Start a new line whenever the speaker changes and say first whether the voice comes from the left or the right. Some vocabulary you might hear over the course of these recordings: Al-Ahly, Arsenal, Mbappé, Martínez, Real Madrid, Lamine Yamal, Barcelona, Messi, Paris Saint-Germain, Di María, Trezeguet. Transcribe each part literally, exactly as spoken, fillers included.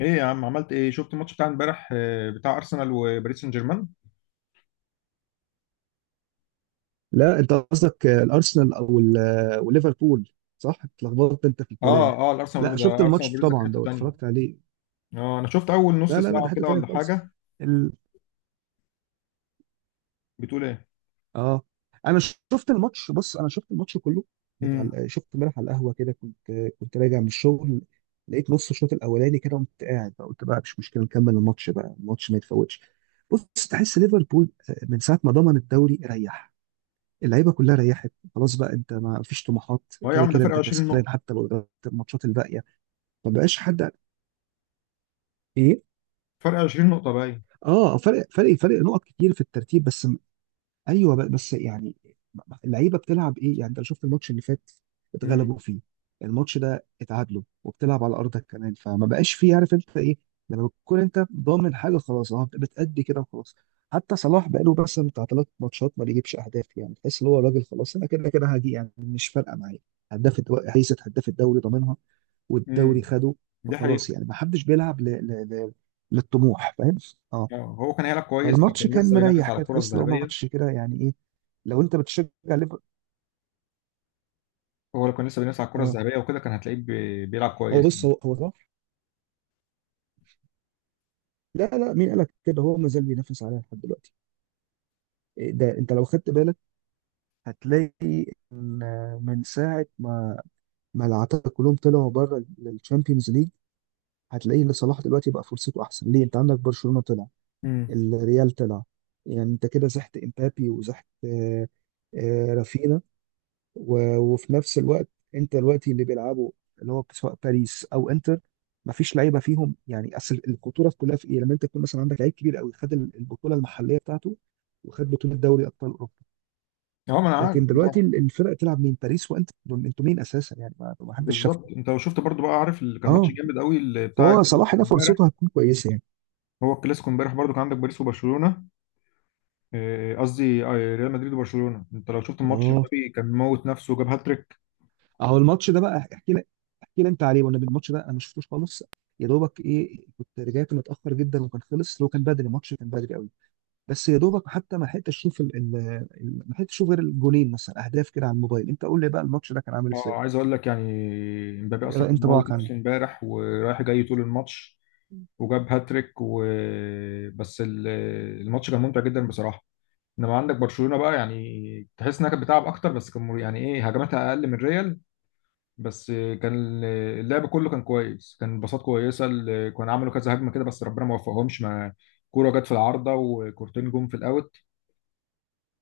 left: ايه يا عم عملت ايه؟ شفت الماتش بتاع امبارح آه، بتاع ارسنال وباريس سان جيرمان.
right: لا، انت قصدك الارسنال او ال- وليفربول. صح، اتلخبطت انت في الكلام.
left: اه اه الارسنال
right: لا،
left: وباريس
right: شفت
left: ده. ارسنال
right: الماتش
left: وباريس ده كانت
right: طبعا،
left: حته
right: ده
left: تانيه.
right: اتفرجت عليه.
left: اه، انا شفت اول نص
right: لا، لا، لا، ده
left: ساعه
right: حته
left: كده
right: تانيه
left: ولا
right: خالص.
left: حاجه.
right: ال...
left: بتقول ايه؟
right: اه، انا شفت الماتش، بص، انا شفت الماتش كله بتاع
left: امم
right: ال- شفت امبارح على القهوه كده، كنت كنت راجع من الشغل. لقيت نص الشوط الاولاني كده، قمت قاعد بقى، قلت بقى مش مشكله، نكمل الماتش بقى، الماتش ما يتفوتش. بص، تحس ليفربول، آه، من ساعه ما ضمن الدوري ريح، اللعيبه كلها ريحت خلاص بقى، انت ما فيش طموحات،
left: هو إيه يا
right: كده
left: عم؟ ده
right: كده
left: فرق
right: انت
left: عشرين
right: كسبان
left: نقطه.
right: حتى لو قدرت الماتشات الباقيه. ما بقاش حد. ايه.
left: فرق عشرين نقطه باين.
right: اه، فرق فرق فرق نقط كتير في الترتيب بس. ايوه، ب- بس يعني اللعيبه بتلعب ايه، يعني انت لو شفت الماتش اللي فات اتغلبوا
left: امم
right: فيه، الماتش ده اتعادلوا، وبتلعب على ارضك كمان، فما بقاش فيه، عارف انت ايه. لما بتكون انت ضامن حاجه خلاص، اه، بتأدي كده وخلاص. حتى صلاح بقاله بس بتاع ثلاث ماتشات ما بيجيبش اهداف، يعني تحس ان هو راجل خلاص، انا كده كده هجي، يعني مش فارقه معايا. هداف الدو- هيثة هداف الدوري ضامنها، والدوري
left: امم
right: خده.
left: دي حقيقه.
right: فخلاص، يعني ما حدش بيلعب ل... ل... ل... للطموح، فاهم. اه.
left: آه، هو كان هيلعب كويس لو
right: فالماتش
left: كان
right: كان
left: لسه بينافس
right: مريح
left: على
right: كده،
left: الكره
right: تحس لو
left: الذهبيه.
right: ماتش كده يعني ايه لو انت بتشجع ليفربول.
left: هو لو كان لسه بينافس على الكره
right: اه.
left: الذهبيه وكده كان هتلاقيه بي- بيلعب
right: هو،
left: كويس
right: بص،
left: يعني.
right: هو هو صح. لا، لا، مين قالك كده، هو ما زال بينافس عليها لحد دلوقتي. إيه ده، انت لو خدت بالك هتلاقي ان من ساعه ما ما العتاقة كلهم طلعوا بره الشامبيونز ليج، هتلاقي ان صلاح دلوقتي بقى فرصته احسن ليه، انت عندك برشلونه طلع،
left: امم
right: الريال طلع. يعني انت كده زحت امبابي، وزحت آه، آه، رافينha، و- وفي نفس الوقت، انت دلوقتي اللي بيلعبوا اللي هو سواء باريس او انتر، ما فيش لعيبه فيهم. يعني اصل الخطوره في كلها في ايه، لما انت تكون مثلا عندك لعيب كبير قوي، خد ال- البطوله المحليه بتاعته، وخد بطوله دوري ابطال اوروبا.
left: اه، ما انا عارف،
right: لكن
left: انت
right: دلوقتي
left: عارف.
right: ال- الفرق تلعب مين، باريس وانتر دول انتوا مين اساسا، يعني ما ما حدش
left: بالظبط،
right: شافكم.
left: انت لو شفت برضو بقى عارف اللي كان ماتش
right: اه.
left: جامد قوي اللي بتاع
right: فهو
left: الكلاسيكو
right: صلاح ده
left: امبارح.
right: فرصته هتكون كويسه يعني.
left: هو الكلاسيكو امبارح برضو كان عندك باريس وبرشلونه. آه، قصدي آه، ريال مدريد وبرشلونة. انت لو شفت الماتش،
right: اه.
left: امبابي كان موت نفسه وجاب هاتريك.
right: اهو الماتش ده بقى، احكي لك، احكي لي انت عليه، وانا الماتش ده انا ما شفتوش خالص. يا دوبك ايه كنت رجعت متاخر جدا وكان خلص، لو كان بدري الماتش كان بدري قوي. بس يا دوبك حتى ما لحقتش اشوف ال... ال... ال- ما لحقتش اشوف غير الجونين مثلا اهداف كده على الموبايل. انت قول لي بقى الماتش ده كان عامل
left: اه،
right: ازاي.
left: عايز اقول لك يعني، امبابي
right: إيه
left: اصلا كان موت
right: انطباعك عنه؟
left: نفسه امبارح ورايح جاي طول الماتش وجاب هاتريك و... بس ال- الماتش كان ممتع جدا بصراحة. انما عندك برشلونة بقى، يعني تحس انها كانت بتلعب اكتر، بس كان مر- يعني ايه، هجماتها اقل من ريال. بس كان اللعب كله كان كويس، كان باصات كويسة، ال- كانوا عملوا كذا هجمة كده بس ربنا ما وفقهمش. ما كورة جت في العارضة وكورتين جم في الاوت.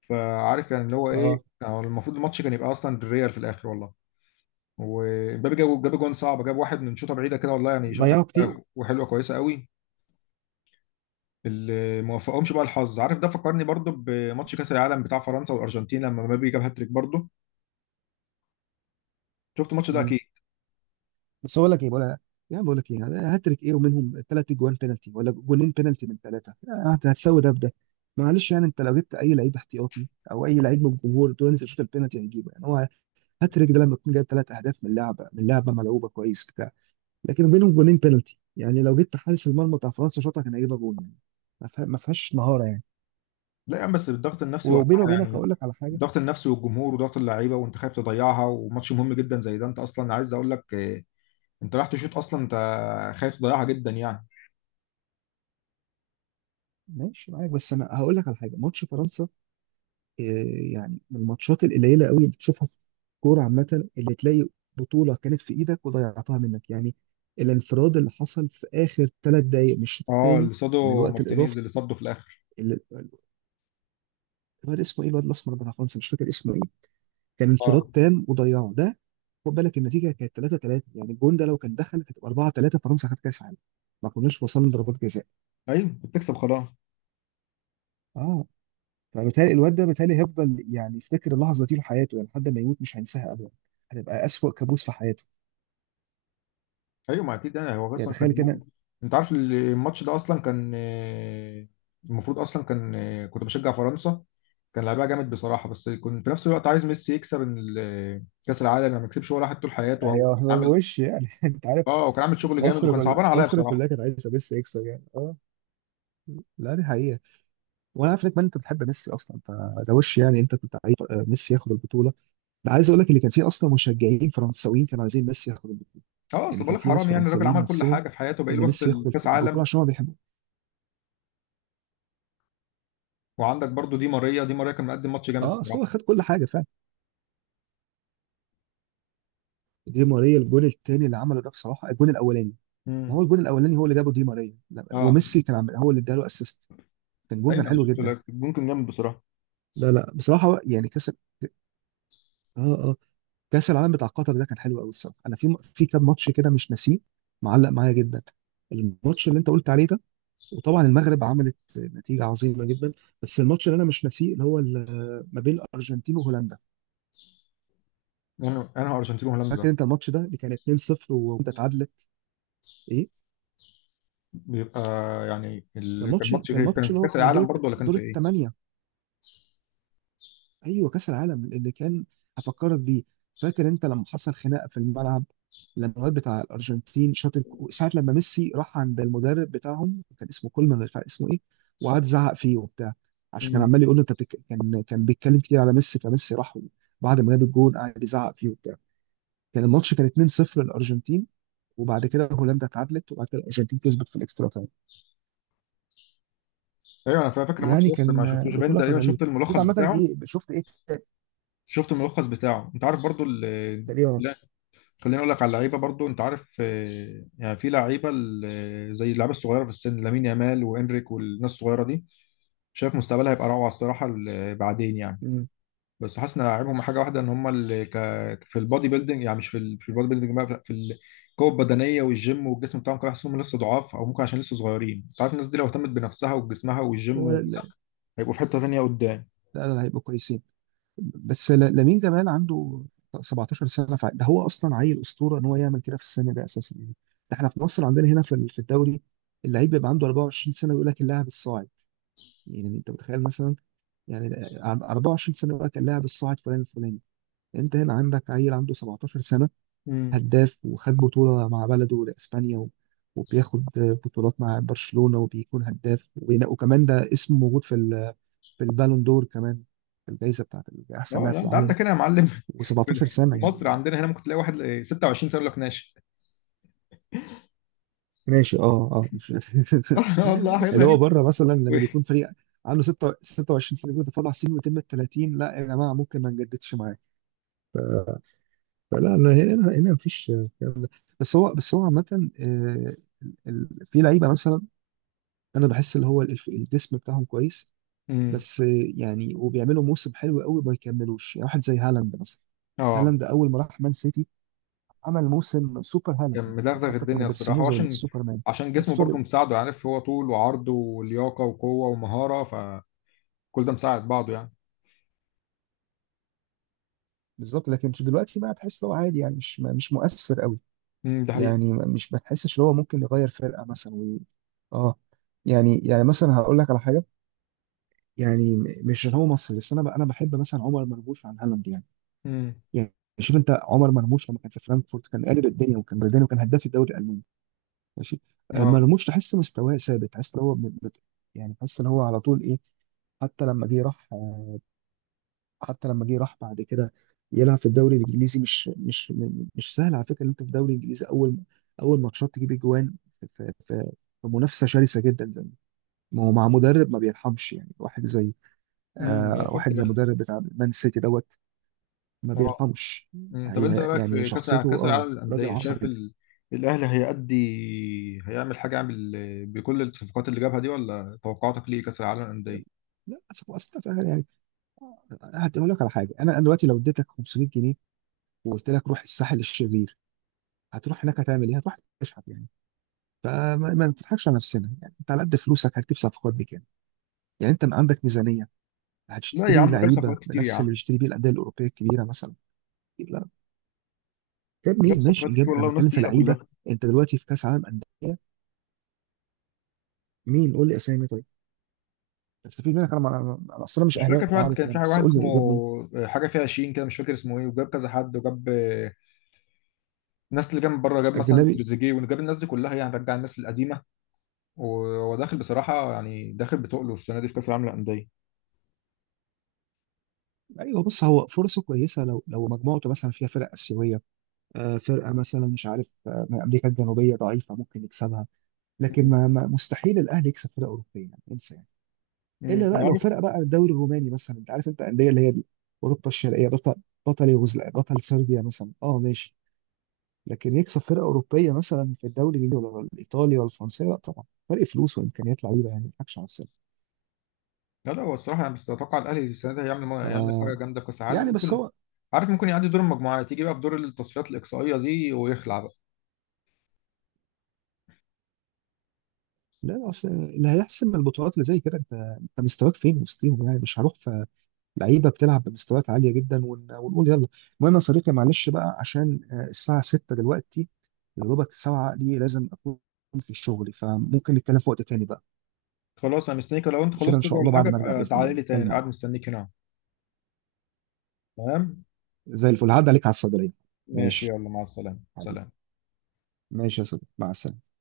left: فعارف يعني اللي هو ايه،
right: اه.
left: هو المفروض الماتش كان يبقى اصلا بالريال في الاخر والله. ومبابي جاب جاب جون صعب، جاب واحد من شوطه بعيده كده والله، يعني شوطه
right: ضيعوا كتير.
left: كده وحلوه كويسه قوي. اللي ما وفقهمش بقى الحظ، عارف. ده فكرني برضو بماتش كاس العالم بتاع فرنسا والارجنتين لما مبابي جاب هاتريك برضو. شفت الماتش ده
right: مم.
left: اكيد.
right: بس اقول لك ايه، بقول يعني، بقول لك ايه، يعني هاتريك ايه ومنهم ثلاث جوان بينالتي، ولا جونين بينالتي من ثلاثه، هت- هتساوي ده بده. معلش يعني، انت لو جبت اي لعيب احتياطي او اي لعيب من الجمهور تقول له انزل شوط البينالتي هيجيبه. يعني هو هاتريك ده لما يكون جايب ثلاث اهداف من لعبه من لعبه ملعوبه كويس. لكن بينهم جونين بينالتي، يعني لو جبت حارس المرمى بتاع فرنسا شاطها كان هيجيبها جول، يعني ما فيها- ما فيهاش مهاره يعني.
left: لا يا عم، بس الضغط النفسي وقتها
right: وبيني وبينك
left: يعني.
right: هقول لك على حاجه.
left: الضغط النفسي والجمهور وضغط اللعيبه وانت خايف تضيعها، وماتش مهم جدا زي ده، انت اصلا عايز اقول لك إيه، انت رايح تشوط اصلا، انت خايف تضيعها جدا يعني.
right: ماشي، معاك، بس انا هقول لك على حاجه. ماتش فرنسا إيه، يعني من الماتشات القليله قوي اللي تشوفها في الكوره عامه، اللي تلاقي بطوله كانت في ايدك وضيعتها منك. يعني الانفراد اللي حصل في اخر ثلاث دقائق من الشوط
left: اه،
right: الثاني،
left: اللي
right: من
left: صاده
right: الوقت
left: مارتينيز،
right: الاضافي،
left: اللي صده في الاخر.
right: اللي- الواد اسمه ايه، الواد الاسمر بتاع فرنسا، مش فاكر اسمه ايه، كان انفراد
left: اه.
right: تام وضيعه ده. خد بالك النتيجه كانت تلاتة تلاتة، يعني الجون ده لو كان دخل كانت اربعة تلاتة، فرنسا خدت كاس عالم، ما كناش وصلنا ضربات جزاء.
left: ايوه، بتكسب خلاص.
right: اه، فبالتالي الواد ده بالتالي هيفضل يعني يفتكر اللحظه دي لحياته، يعني لحد ما يموت مش هينساها ابدا، هتبقى اسوأ كابوس في حياته.
left: ايوه، ما اكيد يعني هو
right: يعني
left: اصلا كان
right: تخيل كده.
left: يوم. انت عارف الماتش ده اصلا كان آه، المفروض اصلا كان آه، كنت بشجع فرنسا. كان لعبها جامد بصراحه، بس كنت في نفس الوقت عايز ميسي يكسب. إن ال- كاس العالم يعني ما يكسبش ولا واحد طول حياته، وهو
right: هي
left: كان
right: هو
left: عامل.
right: وش يعني انت عارف.
left: اه، وكان عامل شغل جامد،
right: مصر
left: وكان
right: كلها،
left: صعبان عليا
right: مصر
left: بصراحه.
right: كلها كانت عايزه ميسي يكسب، يعني اه، لا دي حقيقه. وانا عارف انك ما انت بتحب ميسي اصلا، فده وش يعني، انت كنت عايز آه، ميسي ياخد البطوله. ده عايز اقول لك اللي كان فيه اصلا مشجعين فرنساويين كانوا عايزين ميسي ياخد.
left: اه، اصل
right: يعني
left: بقول
right: كان
left: لك
right: في ناس
left: حرام يعني، الراجل
right: فرنساويين
left: عمل كل
right: نفسهم
left: حاجه في حياته، باقي له
right: ان
left: بس
right: ميسي ياخد الف-
left: الكاس
right: البطوله
left: عالم.
right: عشان هو بيحبه.
left: وعندك برضو دي ماريا. دي ماريا كان مقدم ماتش جامد
right: اه، اصل هو
left: الصراحه.
right: خد كل حاجه فعلا. دي ماريا الجون الثاني اللي عمله ده بصراحه. الجون الاولاني، ما
left: امم
right: هو الجون الاولاني هو اللي جابه دي ماريا، لا،
left: اه.
right: وميسي كان عامل هو اللي اداله اسيست، كان جون
left: ايوه
right: كان
left: انا
right: حلو
left: شفته
right: جدا.
left: لك، ممكن جامد بصراحه.
right: لا، لا، بصراحه هو- يعني كاس ال- اه اه كاس العالم بتاع قطر ده كان حلو قوي الصراحه. انا في م- في كام ماتش كده مش ناسيه، معلق معايا جدا، الماتش اللي انت قلت عليه ده. وطبعا المغرب عملت نتيجه عظيمه جدا. بس الماتش اللي انا مش ناسيه، اللي هو ال- ما بين الارجنتين وهولندا.
left: انا انا هو ارجنتين وهولندا.
right: فاكر انت الماتش ده اللي كان اتنين صفر وانت اتعادلت. ايه،
left: بيبقى يعني
right: كان
left: اللي كان
right: ماتش
left: ماتش
right: كان
left: غير،
right: ماتش
left: كان في
right: اللي هو
left: كاس
right: بتاع دور
left: العالم برضه
right: الت-
left: ولا كان
right: دور
left: في ايه؟
right: الثمانيه، ايوه، كاس العالم اللي كان، هفكرك بيه. فاكر انت لما حصل خناقه في الملعب، لما الواد بتاع الارجنتين شاط الك- ساعه، لما ميسي راح عند المدرب بتاعهم، كان اسمه كولمان، مش عارف اسمه ايه، وقعد زعق فيه وبتاع، عشان كان
left: مم.
right: عمال يقول له، انت بتك... كان كان بيتكلم كتير على ميسي، فميسي راح بعد ما جاب الجون قعد يزعق فيه وبتاع. كان الماتش كان اتنين صفر للارجنتين، وبعد كده هولندا اتعادلت، وبعد كده الارجنتين كسبت في الاكسترا تايم.
left: ايوه انا فاكر الماتش
right: يعني
left: ده، بس
right: كان
left: ما شفتوش باين،
right: بطولة كانت
left: تقريبا
right: غريبة.
left: شفت
right: بس انت
left: الملخص
right: عامة
left: بتاعه.
right: ايه شفت، ايه ت-
left: شفت الملخص بتاعه. انت عارف برضه ال-
right: تقريبا.
left: لا، خليني اقول لك على اللعيبه برضه. انت عارف آه، يعني في لعيبه ال- زي اللعيبه الصغيره في السن، لامين يامال وانريك والناس الصغيره دي، شايف مستقبلها هيبقى روعه الصراحه ال- بعدين يعني.
right: مم.
left: بس حاسس ان عيبهم حاجه واحده، ان هم اللي ك... في البادي بيلدينج، يعني مش في ال... في البادي بيلدينج بقى، في القوه البدنيه والجيم والجسم بتاعهم كده، حاسسهم لسه ضعاف، او ممكن عشان لسه صغيرين. انت عارف الناس دي لو اهتمت بنفسها وجسمها والجيم
right: هو،
left: و...
right: لا،
left: هيبقوا في حته ثانيه قدام.
right: لا، لا، هيبقوا كويسين. بس ل- لامين جمال عنده سبعتاشر سنة، فع- ده هو أصلا عيل أسطورة إن هو يعمل كده في السن ده أساسا، يعني ده احنا في مصر عندنا هنا في ال- في الدوري اللعيب بيبقى عنده اربعة وعشرين سنة ويقول لك اللاعب الصاعد، يعني أنت متخيل مثلا، يعني أربع وعشرون سنة يقول لك اللاعب الصاعد فلان الفلاني. أنت هنا عندك عيل عنده سبعتاشر سنة
left: امم
right: هداف، وخد بطولة مع بلده لإسبانيا، و- وبياخد بطولات مع برشلونة، وبيكون هداف، وبينا- وكمان ده اسمه موجود في ال- في البالون دور كمان، في الجائزة بتاعت أحسن
left: اه،
right: لاعب
left: لا
right: في
left: انت
right: العالم.
left: عندك هنا يا معلم.
right: و17 سنة،
left: في
right: يعني
left: مصر
right: ده.
left: عندنا هنا ممكن تلاقي واحد ستة وعشرين سنه يقول لك ناشئ.
right: ماشي، اه، اه، مش-
left: والله حاجات
right: اللي هو
left: غريبة.
right: بره مثلا لما بيكون فريق عنده ستة ستة وعشرين سنة بيقول ده طلع سنه يتم ال تلاتين، لا يا جماعة ممكن ما نجددش معاه. فلا أنا هنا هنا مفيش كلام. بس هو بس هو عامة، آه، ال- ال- في لعيبة مثلا انا بحس اللي هو الف- الجسم بتاعهم كويس
left: امم
right: بس، يعني، وبيعملوا موسم حلو قوي ما يكملوش، يعني واحد زي هالاند مثلا.
left: اه،
right: هالاند اول ما راح مان سيتي عمل موسم سوبر هالاند،
left: كان
right: يعني
left: مدغدغ
right: حتى كانوا
left: الدنيا
right: بيرسموه
left: الصراحه،
right: زي
left: وعشان
right: السوبرمان
left: عشان
right: بس.
left: جسمه برضه
right: فضل
left: مساعده، عارف، هو طول وعرض ولياقه وقوه ومهاره، فكل ده مساعد بعضه يعني.
right: بالظبط. لكن دلوقتي بقى تحس ان هو عادي، يعني مش مش مؤثر قوي.
left: امم ده حقيقة.
right: يعني مش بتحسش ان هو ممكن يغير فرقه مثلا و... اه، يعني يعني مثلا هقول لك على حاجه. يعني م- مش إن هو مصري بس، انا ب... انا بحب مثلا عمر مرموش عن هالاند، يعني
left: امم
right: يعني شوف انت عمر مرموش لما كان في فرانكفورت كان قالب الدنيا وكان بلداني وكان هداف الدوري الالماني، ماشي، آه،
left: اه.
right: مرموش تحس مستواه ثابت، تحس ان هو ب- ب- يعني تحس ان هو على طول ايه. حتى لما جه راح، آه، حتى لما جه راح بعد كده يلعب في الدوري الانجليزي، مش مش م- مش سهل على فكره ان انت في الدوري الانجليزي، اول اول ماتشات تجيب اجوان في في في في منافسه شرسه جدا زي ما هو مع مدرب ما بيرحمش، يعني واحد زي
left: امم انا
right: آه
left: خدت
right: واحد زي
left: بالي.
right: مدرب بتاع مان سيتي دوت، ما
left: اه.
right: بيرحمش.
left: امم، طب انت إيه
right: هي
left: رايك
right: يعني
left: في كاس
right: شخصيته،
left: كاس
right: اه،
left: العالم
right: راجل
left: للانديه؟ شايف
right: عصبي جدا.
left: ال... الاهلي هيأدي، هيعمل حاجه؟ يعمل بكل الصفقات اللي جابها دي ولا توقعاتك ليه كاس العالم للانديه؟
right: لا، أصل- أصل- يعني هقول لك على حاجه. انا أنا دلوقتي لو اديتك خمسمية جنيه وقلت لك روح الساحل الشرير هتروح هناك هتعمل ايه، هتروح تشحت يعني. فما ما نضحكش على نفسنا، يعني انت على قد فلوسك هتجيب صفقات بكام، يعني انت ما عندك ميزانيه
left: لا يا
right: هتشتري
left: عم، جاب
right: لعيبه
left: صفقات كتير يا
right: بنفس اللي
left: عم.
right: بيشتري بيه الانديه الاوروبيه الكبيره مثلا. أكيد لا، جاب
left: جاب
right: مين، ماشي
left: صفقات كتير
right: جاب، انا
left: والله، وناس
right: بتكلم في
left: تقيله
right: لعيبه.
left: كلها.
right: انت دلوقتي في كاس عالم انديه، مين، قول لي اسامي طيب استفيد منك، انا ما- انا اصلا مش
left: مش
right: اهلاوي،
left: فاكر، في
right: أنت
left: واحد
right: عارف
left: كان في
right: يعني، بس
left: واحد
right: قول
left: اسمه
right: لي جاب مين،
left: آه، حاجه فيها عشرين كده، مش فاكر اسمه ايه، وجاب كذا حد، وجاب آه، الناس اللي جاب من بره، جاب مثلا
right: اجنبي.
left: تريزيجيه، وجاب الناس دي كلها يعني، رجع الناس القديمه. وهو داخل بصراحه، يعني داخل بتقله السنه دي في كاس العالم للانديه.
right: ايوه، بص هو فرصه كويسه لو لو مجموعته مثلا فيها فرق اسيويه، آه، فرقه مثلا مش عارف، آه، من امريكا الجنوبيه ضعيفه ممكن يكسبها. لكن ما ما- مستحيل الاهلي يكسب فرقه اوروبيه، يعني انسى. يعني
left: مم.
right: الا بقى لو
left: معروف.
right: فرقه بقى الدوري الروماني مثلا، انت عارف انت الانديه اللي هي دي، اوروبا الشرقيه، بطل بطل يوغوسلافيا، بطل صربيا مثلا، اه ماشي. لكن يكسب فرقه اوروبيه مثلا في الدوري الانجليزي ولا الايطالي ولا الفرنسي، لا طبعا، فرق فلوس وامكانيات لعيبه، يعني ما نضحكش على نفسنا.
left: لا لا، هو الصراحه انا بس اتوقع الاهلي السنه دي هيعمل هيعمل حاجه
right: ف،
left: جامده، كاس عالم
right: يعني، بس
left: ممكن.
right: هو.
left: عارف، ممكن يعدي دور المجموعات، يجي بقى في دور التصفيات الاقصائيه دي ويخلع بقى.
right: لا، لا، اصل اللي هيحسم البطولات اللي زي كده، انت انت مستواك فين وسطيهم، يعني مش هروح في لعيبه بتلعب بمستويات عاليه جدا، ون- ونقول يلا. المهم يا صديقي، معلش بقى عشان، آه، الساعه ستة دلوقتي، يا دوبك الساعه دي لازم اكون في شغلي، فممكن نتكلم في وقت تاني بقى.
left: خلاص، انا مستنيك. لو انت
right: عشان ان
left: خلصت شغل
right: شاء الله
left: ولا حاجه
right: بعد ما ارجع
left: ابقى
right: باذن الله
left: تعالى لي
right: نتكلم
left: تاني،
right: مع
left: قاعد
right: بعض.
left: مستنيك هنا. تمام.
right: زي الفل، هعدي عليك على الصيدليه.
left: ماشي،
right: ماشي،
left: يلا مع السلامه،
right: حبيبي.
left: سلام.
right: ماشي يا صديقي، مع السلامه.